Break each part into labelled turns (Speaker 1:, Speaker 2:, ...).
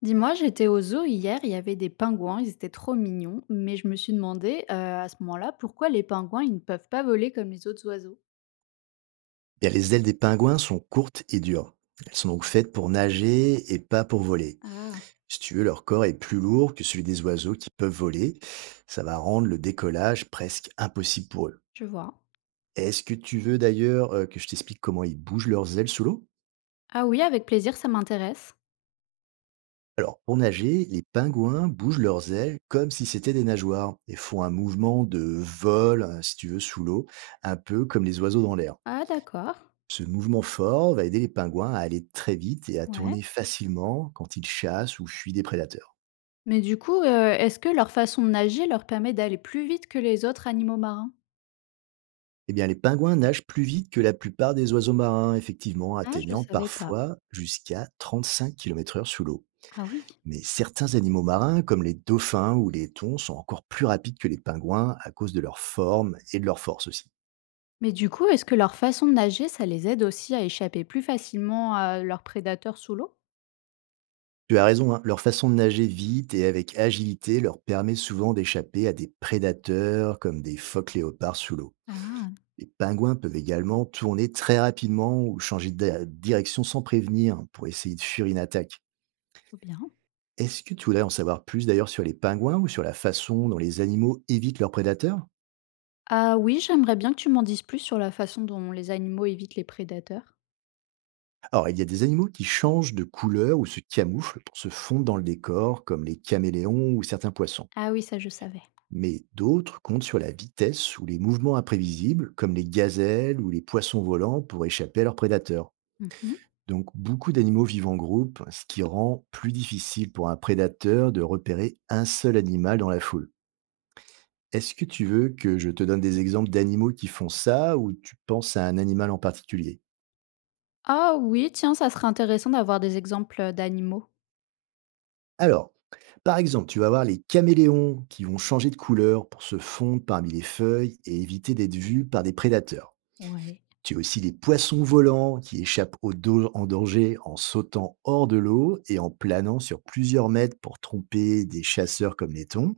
Speaker 1: Dis-moi, j'étais au zoo hier, il y avait des pingouins, ils étaient trop mignons, mais je me suis demandé à ce moment-là pourquoi les pingouins ils ne peuvent pas voler comme les autres oiseaux.
Speaker 2: Bien, les ailes des pingouins sont courtes et dures. Elles sont donc faites pour nager et pas pour voler.
Speaker 1: Ah,
Speaker 2: Si tu veux, leur corps est plus lourd que celui des oiseaux qui peuvent voler. Ça va rendre le décollage presque impossible pour eux.
Speaker 1: je vois.
Speaker 2: Est-ce que tu veux d'ailleurs que je t'explique comment ils bougent leurs ailes sous l'eau?
Speaker 1: Ah oui, avec plaisir, ça m'intéresse.
Speaker 2: Alors, pour nager, les pingouins bougent leurs ailes comme si c'était des nageoires et font un mouvement de vol, si tu veux, sous l'eau, un peu comme les oiseaux dans l'air.
Speaker 1: Ah d'accord.
Speaker 2: Ce mouvement fort va aider les pingouins à aller très vite et à
Speaker 1: Ouais.
Speaker 2: tourner facilement quand ils chassent ou fuient des prédateurs.
Speaker 1: Mais du coup, est-ce que leur façon de nager leur permet d'aller plus vite que les autres animaux marins?
Speaker 2: Eh bien, les pingouins nagent plus vite que la plupart des oiseaux marins, effectivement,
Speaker 1: Ah, je
Speaker 2: atteignant
Speaker 1: savais pas.
Speaker 2: parfois jusqu'à 35 km/h sous l'eau.
Speaker 1: Ah oui.
Speaker 2: Mais certains animaux marins, comme les dauphins ou les thons, sont encore plus rapides que les pingouins à cause de leur forme et de leur force aussi.
Speaker 1: Mais du coup, est-ce que leur façon de nager, ça les aide aussi à échapper plus facilement à leurs prédateurs sous l'eau?
Speaker 2: Tu as raison, hein, leur façon de nager vite et avec agilité leur permet souvent d'échapper à des prédateurs comme des phoques léopards sous l'eau.
Speaker 1: Ah,
Speaker 2: Les pingouins peuvent également tourner très rapidement ou changer de direction sans prévenir pour essayer de fuir une attaque.
Speaker 1: trop bien.
Speaker 2: Est-ce que tu voudrais en savoir plus d'ailleurs sur les pingouins ou sur la façon dont les animaux évitent leurs prédateurs?
Speaker 1: Ah oui, j'aimerais bien que tu m'en dises plus sur la façon dont les animaux évitent les prédateurs.
Speaker 2: Alors, il y a des animaux qui changent de couleur ou se camouflent pour se fondre dans le décor, comme les caméléons ou certains poissons.
Speaker 1: Ah oui, ça je savais.
Speaker 2: Mais d'autres comptent sur la vitesse ou les mouvements imprévisibles, comme les gazelles ou les poissons volants, pour échapper à leurs prédateurs.
Speaker 1: Mhm.
Speaker 2: Donc beaucoup d'animaux vivent en groupe, ce qui rend plus difficile pour un prédateur de repérer un seul animal dans la foule. Est-ce que tu veux que je te donne des exemples d'animaux qui font ça ou tu penses à un animal en particulier?
Speaker 1: Ah oui, tiens, ça serait intéressant d'avoir des exemples d'animaux.
Speaker 2: Alors, par exemple, tu vas voir les caméléons qui vont changer de couleur pour se fondre parmi les feuilles et éviter d'être vus par des prédateurs.
Speaker 1: Ouais.
Speaker 2: Tu as aussi les poissons volants qui échappent au dos en danger en sautant hors de l'eau et en planant sur plusieurs mètres pour tromper des chasseurs comme les thons.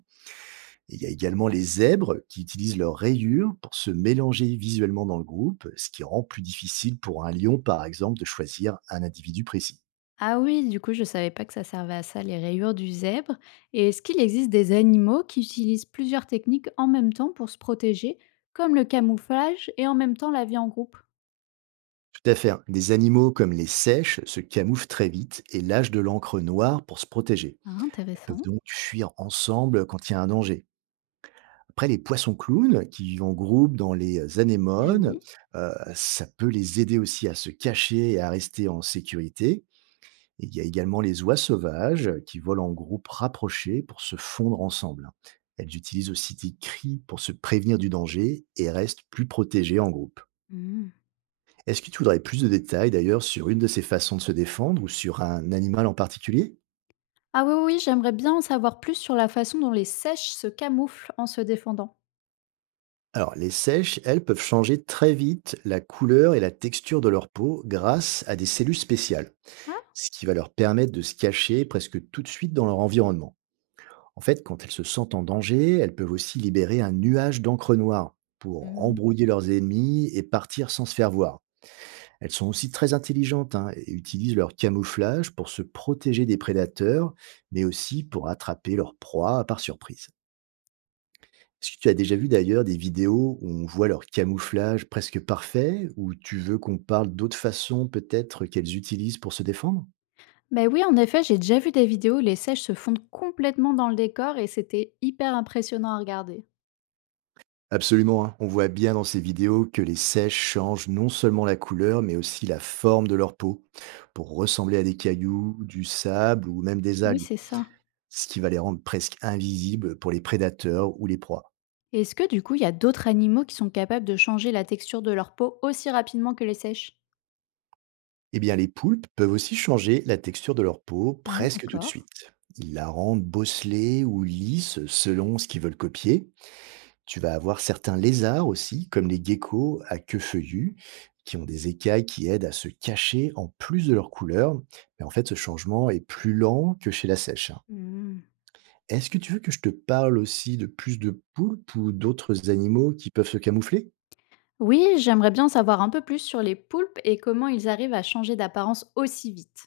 Speaker 2: Et il y a également les zèbres qui utilisent leurs rayures pour se mélanger visuellement dans le groupe, ce qui rend plus difficile pour un lion, par exemple, de choisir un individu précis.
Speaker 1: Ah oui, du coup, je savais pas que ça servait à ça, les rayures du zèbre. Et est-ce qu'il existe des animaux qui utilisent plusieurs techniques en même temps pour se protéger, comme le camouflage et en même temps la vie en groupe?
Speaker 2: Tout à fait, hein. Des animaux comme les sèches se camouflent très vite et lâchent de l'encre noire pour se protéger.
Speaker 1: Ah,
Speaker 2: Elles peuvent
Speaker 1: intéressant.
Speaker 2: donc fuir ensemble quand il y a un danger. Après, les poissons clowns qui vivent en groupe dans les
Speaker 1: Ah
Speaker 2: anémones,
Speaker 1: oui.
Speaker 2: ça peut les aider aussi à se cacher et à rester en sécurité. Et il y a également les oies sauvages qui volent en groupes rapprochés pour se fondre ensemble, hein. Elles utilisent aussi des cris pour se prévenir du danger et restent plus protégées en groupe.
Speaker 1: Hmm.
Speaker 2: Est-ce que tu voudrais plus de détails d'ailleurs sur une de ces façons de se défendre ou sur un animal en particulier?
Speaker 1: Ah oui, oui, oui, j'aimerais bien en savoir plus sur la façon dont les sèches se camouflent en se défendant.
Speaker 2: Alors, les sèches, elles peuvent changer très vite la couleur et la texture de leur peau grâce à des cellules spéciales,
Speaker 1: Ah.
Speaker 2: ce qui va leur permettre de se cacher presque tout de suite dans leur environnement. En fait, quand elles se sentent en danger, elles peuvent aussi libérer un nuage d'encre noire pour
Speaker 1: Hmm.
Speaker 2: embrouiller leurs ennemis et partir sans se faire voir. Elles sont aussi très intelligentes, hein, et utilisent leur camouflage pour se protéger des prédateurs, mais aussi pour attraper leur proie par surprise. Est-ce que tu as déjà vu d'ailleurs des vidéos où on voit leur camouflage presque parfait, ou tu veux qu'on parle d'autres façons peut-être qu'elles utilisent pour se défendre?
Speaker 1: Ben oui, en effet, j'ai déjà vu des vidéos où les sèches se fondent complètement dans le décor et c'était hyper impressionnant à regarder.
Speaker 2: Absolument, hein. On voit bien dans ces vidéos que les seiches changent non seulement la couleur, mais aussi la forme de leur peau, pour ressembler à des cailloux, du sable ou même des
Speaker 1: Oui,
Speaker 2: algues,
Speaker 1: c'est ça.
Speaker 2: ce qui va les rendre presque invisibles pour les prédateurs ou les proies.
Speaker 1: Et est-ce que du coup, il y a d'autres animaux qui sont capables de changer la texture de leur peau aussi rapidement que les sèches?
Speaker 2: Eh bien, les poulpes peuvent aussi changer la texture de leur peau
Speaker 1: Ah,
Speaker 2: presque tout de
Speaker 1: d'accord.
Speaker 2: suite. Ils la rendent bosselée ou lisse selon ce qu'ils veulent copier. Tu vas avoir certains lézards aussi, comme les geckos à queue feuillue, qui ont des écailles qui aident à se cacher en plus de leur couleur. Mais en fait, ce changement est plus lent que chez la sèche, hein.
Speaker 1: Hmm.
Speaker 2: Est-ce que tu veux que je te parle aussi de plus de poulpes ou d'autres animaux qui peuvent se camoufler?
Speaker 1: Oui, j'aimerais bien en savoir un peu plus sur les poulpes et comment ils arrivent à changer d'apparence aussi vite.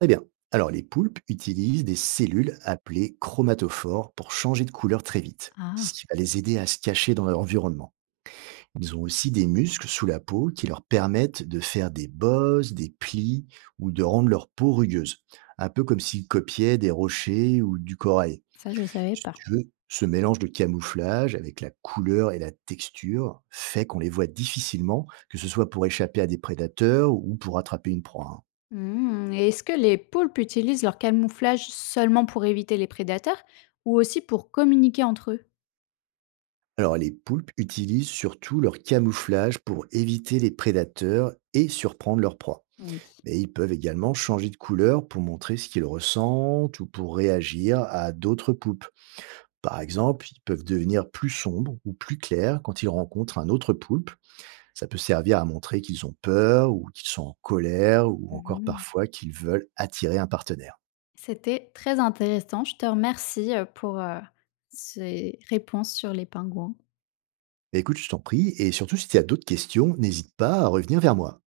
Speaker 2: Très bien. Alors, les poulpes utilisent des cellules appelées chromatophores pour changer de couleur très vite,
Speaker 1: Ah,
Speaker 2: ce qui va les aider à se cacher dans leur environnement. Ils ont aussi des muscles sous la peau qui leur permettent de faire des bosses, des plis ou de rendre leur peau rugueuse, un peu comme s'ils copiaient des rochers ou du corail.
Speaker 1: ça, je ne savais
Speaker 2: Si
Speaker 1: pas.
Speaker 2: tu veux, ce mélange de camouflage avec la couleur et la texture fait qu'on les voit difficilement, que ce soit pour échapper à des prédateurs ou pour attraper une proie, hein.
Speaker 1: Hmm. Et est-ce que les poulpes utilisent leur camouflage seulement pour éviter les prédateurs ou aussi pour communiquer entre eux?
Speaker 2: Alors les poulpes utilisent surtout leur camouflage pour éviter les prédateurs et surprendre leurs proies.
Speaker 1: Oui.
Speaker 2: Mais ils peuvent également changer de couleur pour montrer ce qu'ils ressentent ou pour réagir à d'autres poulpes. Par exemple, ils peuvent devenir plus sombres ou plus clairs quand ils rencontrent un autre poulpe. Ça peut servir à montrer qu'ils ont peur ou qu'ils sont en colère ou encore parfois qu'ils veulent attirer un partenaire.
Speaker 1: C'était très intéressant. Je te remercie, pour, ces réponses sur les pingouins.
Speaker 2: Mais écoute, je t'en prie, et surtout si tu as d'autres questions, n'hésite pas à revenir vers moi.